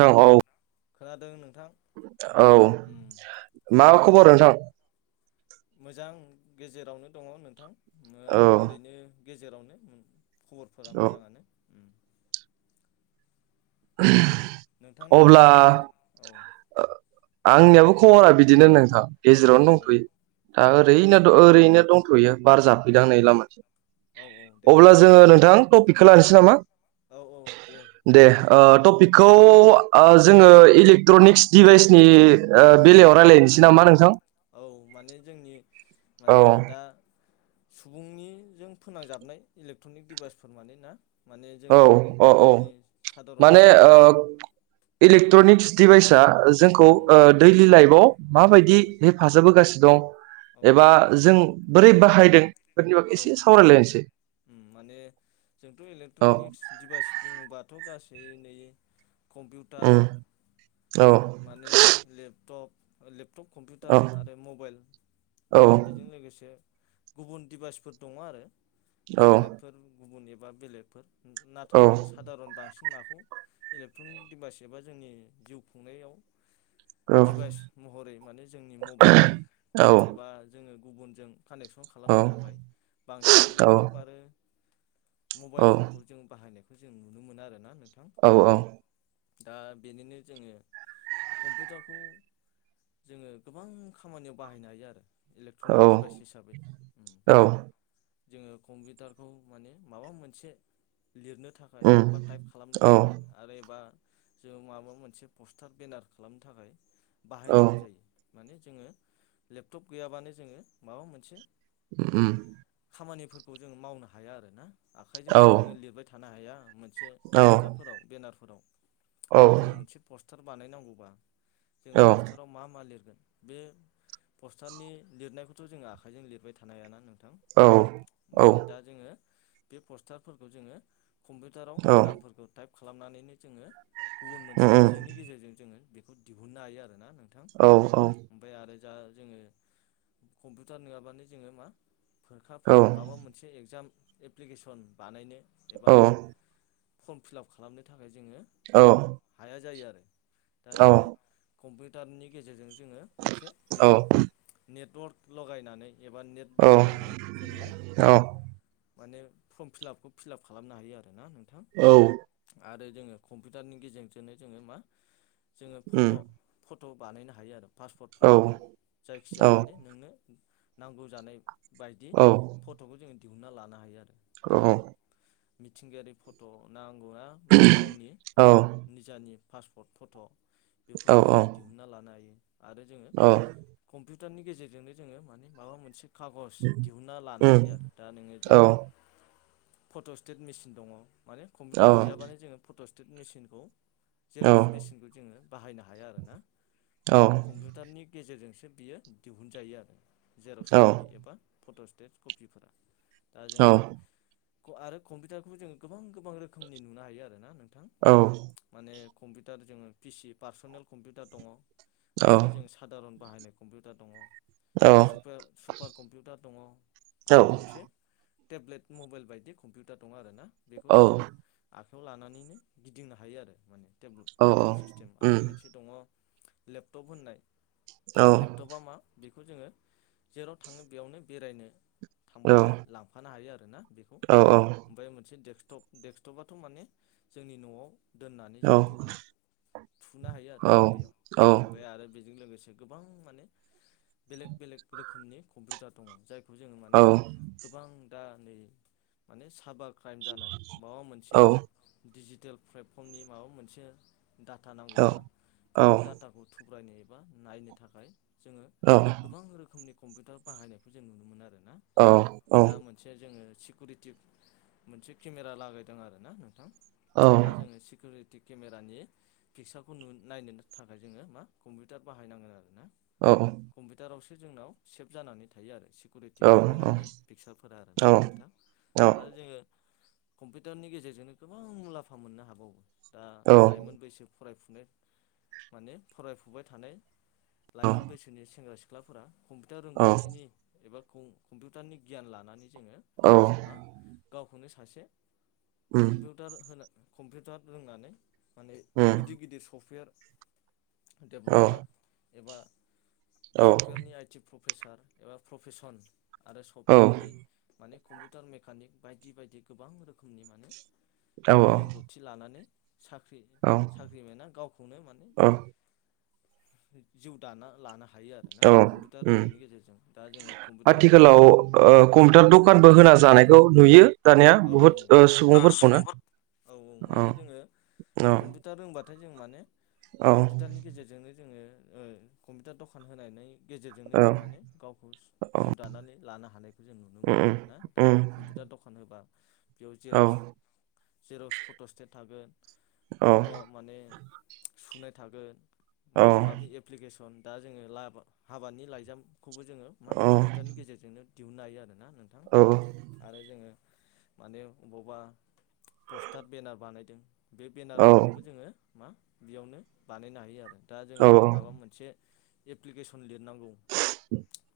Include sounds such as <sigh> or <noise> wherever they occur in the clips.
औ औ। खोनादों नोंथां। औ उम मा खबर नोंथां? मोजां गेजेरावनो दङ नोंथां ओ औ ओरैनो गेजेरावनो उम। खबरफोरा औ मोजाङानो उम। <inaudible> नोंथांनियालाय? खबर औ ओ आंनियाबो खबरा बिदिनो नोंथां। औ गेजेरावनो दंथ'यो औ दा दे ओरैनो उम ओरैनो दंथ'यो बार जाफैदां नै लामाथिं। औ औ दे। अब्ला जोङो नोंथां टपिकखौ लानोसै नामा? औ औ दे। दे ओ उम टपिकखौ ओ जोङो इलेक्ट्रनिक्स डिभाइसनि ओ बेलायाव रायलायनोसै नामा नोंथां? औ माने जोंनि औ माने दा सुबुंनिजों फोनांजाबनाय इलेक्ट्रनिक डिभाइसफोर माने ना? माने औ जोङो माने औ औ जोंनि सादारन माने जिउ ओ खुंनायाव इलेक्ट्रनिक्स डिभाइसा जोंखौ उम ओ दैलि लाइफआव औ माबायदि हे फाजाब होगासिनो औ दं एबा जों बोरै बाहायदों बेनि बागै औ एसे सावरायलायनोसै। उम माने जोंथ' औ इलेक्ट्रनिक्स डिभाइस बुङोबाथ' गासै नै उम कम्पिउटार औ माने लेपटप लेपटप औ कम्पिउटार आरो मबाइल औ आरो बेजों लोगोसे गुबुन दिडिभाइसफोर दङ आरो। औ टेब्लेटफोर गुबुन एबा बेलेगफोर औ नाथाय जों सा सादारन बांसिन माखौ इलेक्ट्रनिक डिभाइस एबा जोंनि जिउ खुंनायाव औ दिडभाइस महरै माने जोंनि मबाइल औ एबा जोङो गुबुनजों कानेक्स न खालामनो थाखाय बांसिन औ लेपटप आरो मबाइलफोरखौ जों बाहायनायखौ जों नुनो मोनो आरो ना नोंथां। औ औ। दा बेनिनो जोङो कम्पिउटारखौ जोङो गोबां खामानियाव बाहायनो हायो आरो। औ इलेक्ट्रनिक डिभाइस हिसाबै उम औ जोङो कम्पिउटारखौ माने माबा मोनसे लिरनो थाखाय उम एबा टाइप खालामनो औ थाखाय आरो एबा जों माबा मोनसे पस्टार बेनार खालामनो थाखाय औ बाहायनांगौ जायो माने जोङो लेपटप गैयाबानो जोङो माबा मोनसे उम खामानिफोरखौ जों मावनो हाया आरोना औ आखाइजोंथ' जोङो लिरबाय थानो हाया। से औ पटारफोराव बेनारफोराव औ दा जों मोनसे पस्टार बानायनांगौबा जों पस्टाराव मा मा लिरगोन बे पस्टारनि लिरनायखौथ' जोङो आखाइजों लिरबाय थानो हायाना नोंथां? औ माने दा जोङो बे पस्टारफोरखौ जोङो कम्पिउटाराव नामफोरखौ टाइप खालामनानैनो जोङो गुबुन उम मोनसे बिजोंनि गेजेरजों जोङो बेखौ दिहुननो हायो आरोना नों औ औ ओमफ्राय आरो जा जोङो कम्पिउटार नङाबानो जोङो मा फोरखा औ फोर माबा मोनसे एग्जाम एप्लिकेसन बानायनो एबा फर्म फिलाप खालामनो थाखाय जोङो औ हाया जायो आरो दा औ उम औ उम औ उम औ जोङो कम्पिउटारनि गेजेरजों जोङो मोनसे बेयाव नेटवर्क लगायनानै एबा नेट बाहायनानै जोङो माने फर्म फिलापखौ फिलाप खालामनो हायो आरो ना नोंथां? औ आरो जोङो कम्पिउटारनि गेजेरजोंनो जोङो मा जोङो फट' फट' बानायनो हायो आरो पासपर्ट फट' जायखिजाया माने नोंनो नांगौ जानाय बायदि। फट'खौ जोङो दिहुनन्ना लानो हायो आरो दा मिथिंगायारि फट' नांगौ ना? माने गावनि निजानि पासपर्ट फट' बेफोरखौ जोङो दि दिहुनना लानो हायो आरो जोङो कम्पिउटारनि गेजेरजोंनो जोङो मानि माबा मोनसे खागज दिहुनन्ना लानो हायो आरो दा नोङो जेरै फट'स्टेट मेसिन दङ माने कम्पिउटार गैयाबानो जोङो फट'स्टेट मेसिनखौ जेर'क्स मेसिनखौ जोङो बाहायनो हाया आरो ना? माने कम्पिउटारनि गेजेरजोंसो बियो दिहुनजायो आरो जेर'स्कपि एबा फट' सिटेट कपिफोरा दा जोङो आरो कम्पिउटारखौबो जोङो गोबां गोबां रोखोमनि नुनो हायो आरो ना नोंथां। औ माने कम्पिउटार जोङो पिसि पार्सनेल कम्पिउटार दङ ओरैनो जों। सादारन बाहायनाय कम्पिउटार दङ सुपार कम्पिउटार दङ आरो मोनसे टेब्लेट मबाइल बायदि कम्पिउटार दं आरोना बेखौ जोङो आखायाव लानानैनो गिदिंनो हायो आरो माने टेब्लेट सिस्टेम आरो मोनसे दङ लेपटप होननाय थ'बा मा बेखौ जोङो जेराव थाङो बेयावनो बेरायनो थांबाथाय लांफानो हायो आरोना बेखौ। ओमफ्राय मोनसे डेक्सटप डेक्सटपाथ' माने जोंनि न'आव दोननानै जों बेखौ फुनो हायो आरो बेयाव उम ओमफ्राय आरो बेजों लोगोसे गोबां माने बेलेख बेलेक रोखोमनि कम्पिउटार दङ जायखौ जोङो माने गोबां दा नै माने साइबार क्राइम जानाय माबा मोनसे डिजिटेल प्लेटफर्मनि माबा मोनसे डाटा नांगौबा बेफोर डाटाखौ थुब्रायनो एबा नायनो थाखाय जोङो औ गोबां रोखोमनि कम्पिउटार बाहायनायखौ जों नुनो मोनो आरोना। दा आङो मोनसे सिकिउरिटि मोनसे केमेरा लागायदों ना नोंथां? दा जोङो सिकिउरिटि केमेरानि पिक्सारखौ नायनो थाखाय जोङो मा कम्पिउटार बाहायनांगोन आरो ना औ औ कम्पिउटारावसो जोंनाव सेभ जानानै थायो आरो। कुरिटि केमेरानि पिक्सारफोरा आरोना नोंथां आरो जोङो कम्पिउटारनि गेजेरजोंनो गोबां मुलाम्फा मोननो हाबावो दा औ औ लाइमोन बैसो फराफु माने फरायफुबाय थानाय औ लाइमोन बैसोनि सेंग्रा सिख्ला सिख्लाफोरा कम्पिउटार औ रोंगौथिनि एबा लानानै जोङो औ मा गावखौनो सासे उम कम्पिउतार कम्पिउटार रोंनानै माने उम गिदिर-गिदिर सफ्टवेर औ एबा औ सफ्टवेरनि इटि प्रफेसार एबा प्रफेसन आरो सफ्टवेरनि माने कम्पिउटार मेकानिक बायदि-बायदि गोबां रोखोमनि माने औ जोङो रोंगौथि रोंगौथि लानानै औ साख्रि-साख्रिमोनो गावखौनो माने उम जिउ दाना लानो हायो आरो ना कम्पिउटार रोंनायनि गेजेरजों। दा जोङो कम्पिउटार आथिखालाव औ कम्पिउटार दखानबो होना जानायखौ नुयो। दानिया औ बुहुद ओ औ सुबुंफोरखौनो औ औ माने जोङो औ कम्पिउ दा रोंबाथाय जों माने औ कम्पिउटारनि गेजेरजोंनो जोङो ओ कम्पिउटार दखान होनानै गेजेरजोंनो औ जों माने गावखौ औ जिउ दानानै लानो हानायखौ जों नुनो मोनो उम आरो ना दा। उम कम्पिउटार दखान होबा। बेयाव औ जेरक्स जेर'क्स फट' सटेट थागोन औ फट'। माने सुनाय थागोन औ माबा माबि एप प्लिकेसन दा जोङो हाबानि लाइजामखौबो जोङो मा औ कम्पिउटारनि गेजेरजोंनो दिहुननो हायो आरो ना नोंथां। औ औ आरो जोङो माने अबावबा पस्टार बेनार बानायदों बे औ बेनारनिखौबो जोङो मा बेयावनो बानायनो हायो आरो दा जोंहा औ आरो माबा मोनसे एप्लिकेसन लिरनांगौ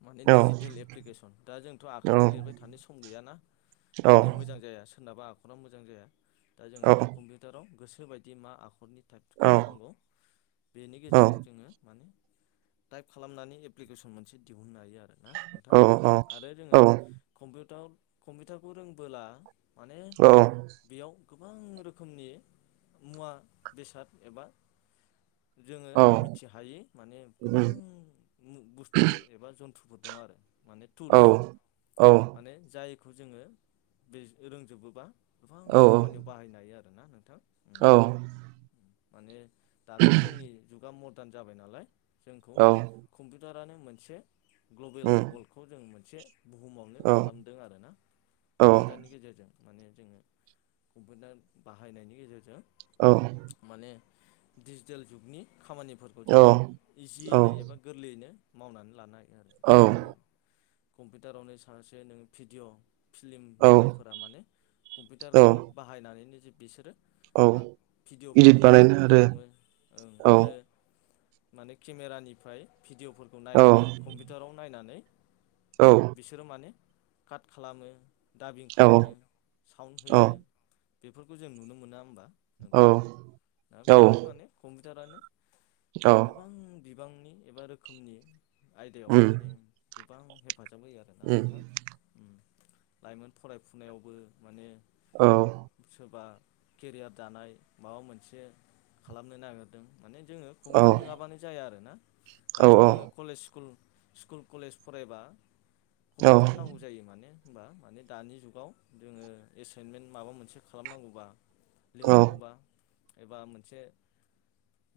माने डिजिटेल एप्लिकेसन दा जोंथ' आखाइजों लिरबाय थानो सम गैयाना? औ। माने मोजां जाया सोरनाबा आखरा मोजां जाया दा जोङो कम्पिउटाराव गोसोबायदि मा आखरनि टाइप खालामनांगौ बेनि गेजेरजों जोङो माने टाइप खालामनानै एप्लिकेसन मोनसे दिहुननो हायो आरो ना। नोंथां आरो जोङो कम्पिउटार -कम्पिउटारखौ रोंबोला माने बेयाव गोबां रोखोमनि मुवा बेसाद एबा जोङो औ मिथिहायि माने गोबां उम बुस्थुफोर एबा जन्थ्रुफोर दं आरो। माने औ टुल्स औ माने जायखौ जोङो बे रोंजोबोबा गोबां खामानियाव बाहायनो हायो आरोना नोंथां। उम औ। माने दाथ' जोंनि जुगा मदार्न जाबाय नालाय जोंखौ औ कम्पिउटारानो मोनसे ग्लबेल उम वर्ल्डखौ जों मोनसे बुहुमावनो औ खालामदों आरो ना। औ कम्पिउटारनि गेजेरजों माने जोङो कम्पिउटार बाहायनायनि गेजेरजों। औ माने डिजिटेल जुगनि खामानिफोरखौ जोङो औ इजियैनो एबा गोरलैयैनो मावनानै लानो हायो आरो दा जोङो कम्पिउटारावनो सासे नों भिडिअ' फिलिम औ मेकारफोरा माने कम्पिउटार औ खाला बाहायनानैनो जे बेसोरो मा औ इदिट भिडिअफोरखौ इदित बानायनो आरो खालामो ओं आरो माने केमेरानिफ्राय भिडिअफोरखौ औ नायनानै कम्पिउटाराव नायनानै औ। बिसोरो माने काट खालामो दाबिं औ खालामो सावन्ड होयो। बेफोरखौ जों नुनो मोना होमबा औ नोंथां दा औ बेफोर माने कम्पिउटारानो औ माने गोबां बिबांनि एबा रोखोमनि आयदायाव उम माने गोबां हेफाजाब होयो आरोना उम नोंथां उम। लाइमोन फरायफुनायावबो माने औ। सोरबा केरियार दानाय माबा मोनसे खालामनो नागिरदों माने जोङो औ कम्पिउटार नङाबानो जाया आरो ना औ दाथ'जोङो कलेज स्कुल स्कुल कलेज फरायबा कम्पिउटार नांगौ जायो माने होनबा माने दानि जुगाव जोङो एसाइनमेन्ट माबा मोनसे खालामनांगौबा औ लिरनांगौबा एबा मोनसे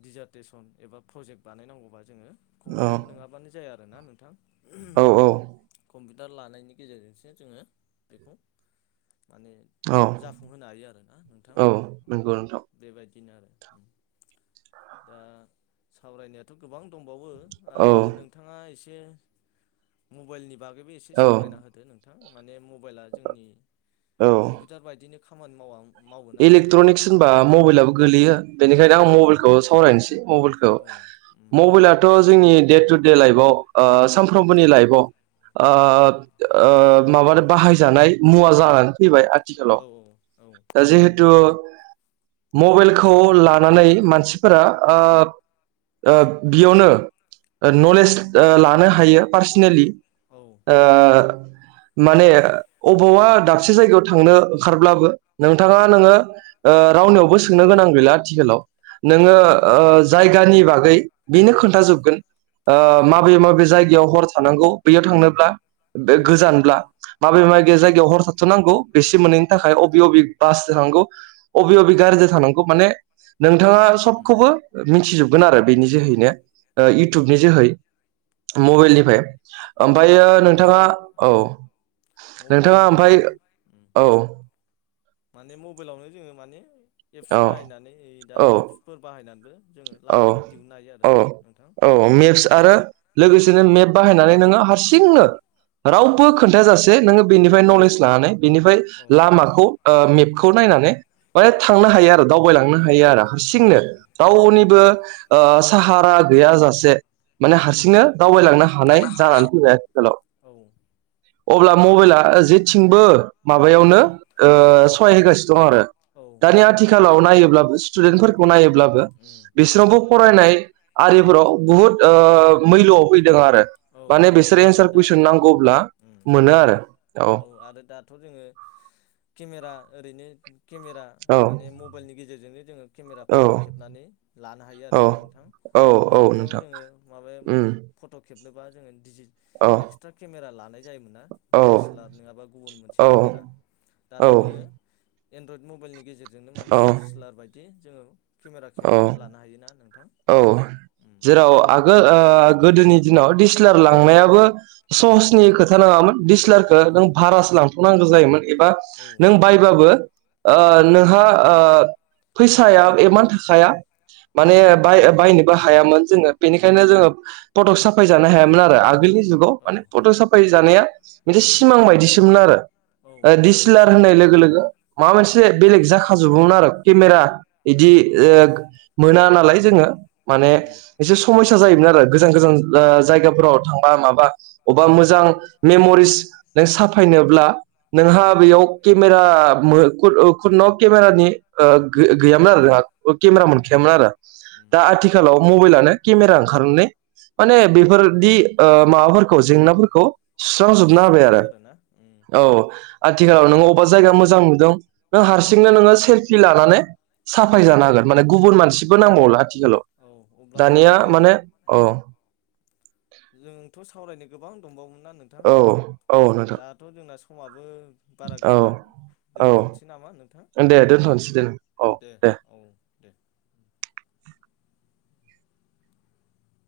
डिजार्टेसन एबा प्रजेक्ट बानायनांगौबा जोङो कम्पिउटार नोङाबानो जाया आरो ना नोंथां। कम्पिटार लानायनि गेजेरजोंसो जोङो बेखौ माने औ जाफुंहोनो हायो आरोना नोंथां औ उम। नंगौ नोंथां बेबायदिनो आरो उम दा सावरायनायाथ गोबां दंबावो। आरो नोंथाङा एसे मबाइलनि बागैबो एसे औ सावरायना होदो नों थां माने मबाइला जोंनि औ कम्पिटार बायदिनो खामानि मावा मावोना नोंथां इलेक्ट्रनिक्स होनबा औ मबेलाबो गोलैयो औ बेनिखायनो आं औ मबाइलखौ उम सावरायनोसै मबेलखौ औ उम मबाइलाथ जोंनि दे टु दे लाइफआव ओ सानफ्रोमबोनि लाइफआव ओ उम ओ माबानो बाहायजानाय मुवा जानानै फैबाय। आथिखालाव औ औ औ जिहेथु मबेइलखौ लानानै मानसिफोरा ओ ओ बियावनो ओ नलेज ओ लानो हायो पार्सनेलि। औ ओ माने अबावबा दाबसे जायगायाव थांनो ओंखारब्लाबो नोंथाङा उम नोङो ओ‌ रावनियावबो सोंनो गोनां गैला आथिखालाव। औ नोङो माने ओ जायगानि उम बागै बेनो औ खोन्थाजोबगोन। ओ औ माबे माबे जायगायाव हर थानांगौ बैयाव थांनोब्ला औ गो-गोजानब्ला। माबे उम माबे जायगायाव हर थाथनांगौ बेसे मोननैनि थाखाय बबे बबे बासजों थानांगौ अबे अबे गारिजों थानांगौ माने नोंथाङा उम सबखौबो। मिथिजोबगोन आरो बेनि औ जोहैनो ओ उम इयउटुबनि जोहै। औ मबाइलनिफाय औ ओमफायो माने आरो नोंथाङा औ। उम नोंथाङा मबाइलावनो जों ओमफ्राय उम औ। माने मबेइलावनो जोङो माने एप्स औ बाहायनानै दा औ मेप्सफोर बाहायनानैबो। जोङो औ लामाखौ दिहुननो हायो औ आरोना नोंथां औ उम दे मेप्स आरो उम लोगोसेनो मेप बाहायनानै नोङो हारसिं। औ थिंनो उम रावबो खोन्थाजासे नोङो बेनिफ्राय नलेज लानानै बेनिफ्राय औ लामाखौ। ओ‌ मेपखौ नायनानै माने थांनो हायो आरो दावबायलांनो औ हायो आरो औ हारसिंनो। औ उम वनिबो ओ साहारा गैया जासे। माने उम हारसिंनो दावबायलांनो हानाय जानानै फैबाय आथिखालाव औ। अब्ला नंगौ मबाइला जेथिंबो माबायावनो उम सहाय होगासिनो दं आरो। औ। दानि आथिखालाव नायोब्लाबो स्टुडेन्टफोरखौ नायोब्लाबो। उम बिसोरनावबो फरायनाय आरिफोराव बुहुद ओ मैलआव फैदों। फैदों आरो औ माने बिसोर आरो एन्सार दा कुइसन नै नांगौब्ला उम मोनो आरो। औ आरो दाथ जोङो केमेरा ओरैनो केमेरा औ माने मब मबेइलनि गेजेरजोंनो जोङो केमेरा फट‌ खेबनानै लानो हायो औ आरोना नोंथां औ औ गोदोथ नोंथां जोङो माबाया। उम फत खेबनोबा जोङो दिजि औ एक्सट्रा केमेरा लानाय जायोमोन ना औ दिस लाब नोङाबा गुबुन मोनसे औ औ केमेरा दाथ जोङो एनड्रइद मबेइलनि गेजेराव जोंनो माने औ डिसलार बायदि जोङो केमेरा खेबनानै लानो हायोना नोंथां। औ उम जेराव आगोल ओ गोदोनि दिनाव दिसेलार लांनायाबो। उम सहसनि खोथा नोङामोन औ दिसलारखौ नों भारासो उम लांथनांगौ जायोमोन एबा औ उम नों बाय ब्लाबो ओ नोंहा ओ। फैसाया एमान थाखाया माने उम बाय बायनोबो हायामोन जोङो बेनिखायनो जोङो। फटक साफाय जानो हायामोन आरो आगोलनि जुगाव औ माने फटक साफाय जानाया मोनसे। सिमां बायदिसोमोन आरो औ ओ दिसिलार उम होननाय लोगो लोगो माबा मोनसे उम बेलेग जाखा खाजोबोमोन आरो केमेरा बिदि औ मोना नालाय जोङो माने उम एसे समयसा जायोमोन आरो गोजान गोजान जायगाफोराव थांबा माबा अबेबा औ मोजां मेमरिस नों साफायनोब्ला नोंहा औ बेयाव केमेरा खुन न केमेरानि ओ गो गैयामोन आरो ना केमेरा औ मोनखायामोन आरो उम दा आथिखालाव केमेरा ओंखारनानै माने उम बेफोरदि ओ माबाफोरखौ जेंनाफोरखौ सुस्रांजोबना होबाय आरो। हा उम। औ औ आथिखालाव दे नों अबेबा जायगा उम मोजां नुदों नों उम हारसिंनो नोङो सेल्फि लानानै औ साफाय जानो हागोन माने गुबुन औ मानसि बो नांबावला आथिखालाव औ अब्लाथ' दानिया जोंना माने अ। उम जोंथ' सावरायनो गोबां दंबावोमोनना नोंथां औ औ नोंथां दाथ' जोंना समाबो बारा औ गैला औ दोनथ'नोसै नामा नोंथां दे दोनथ'नोसै दे औ दे औ। दे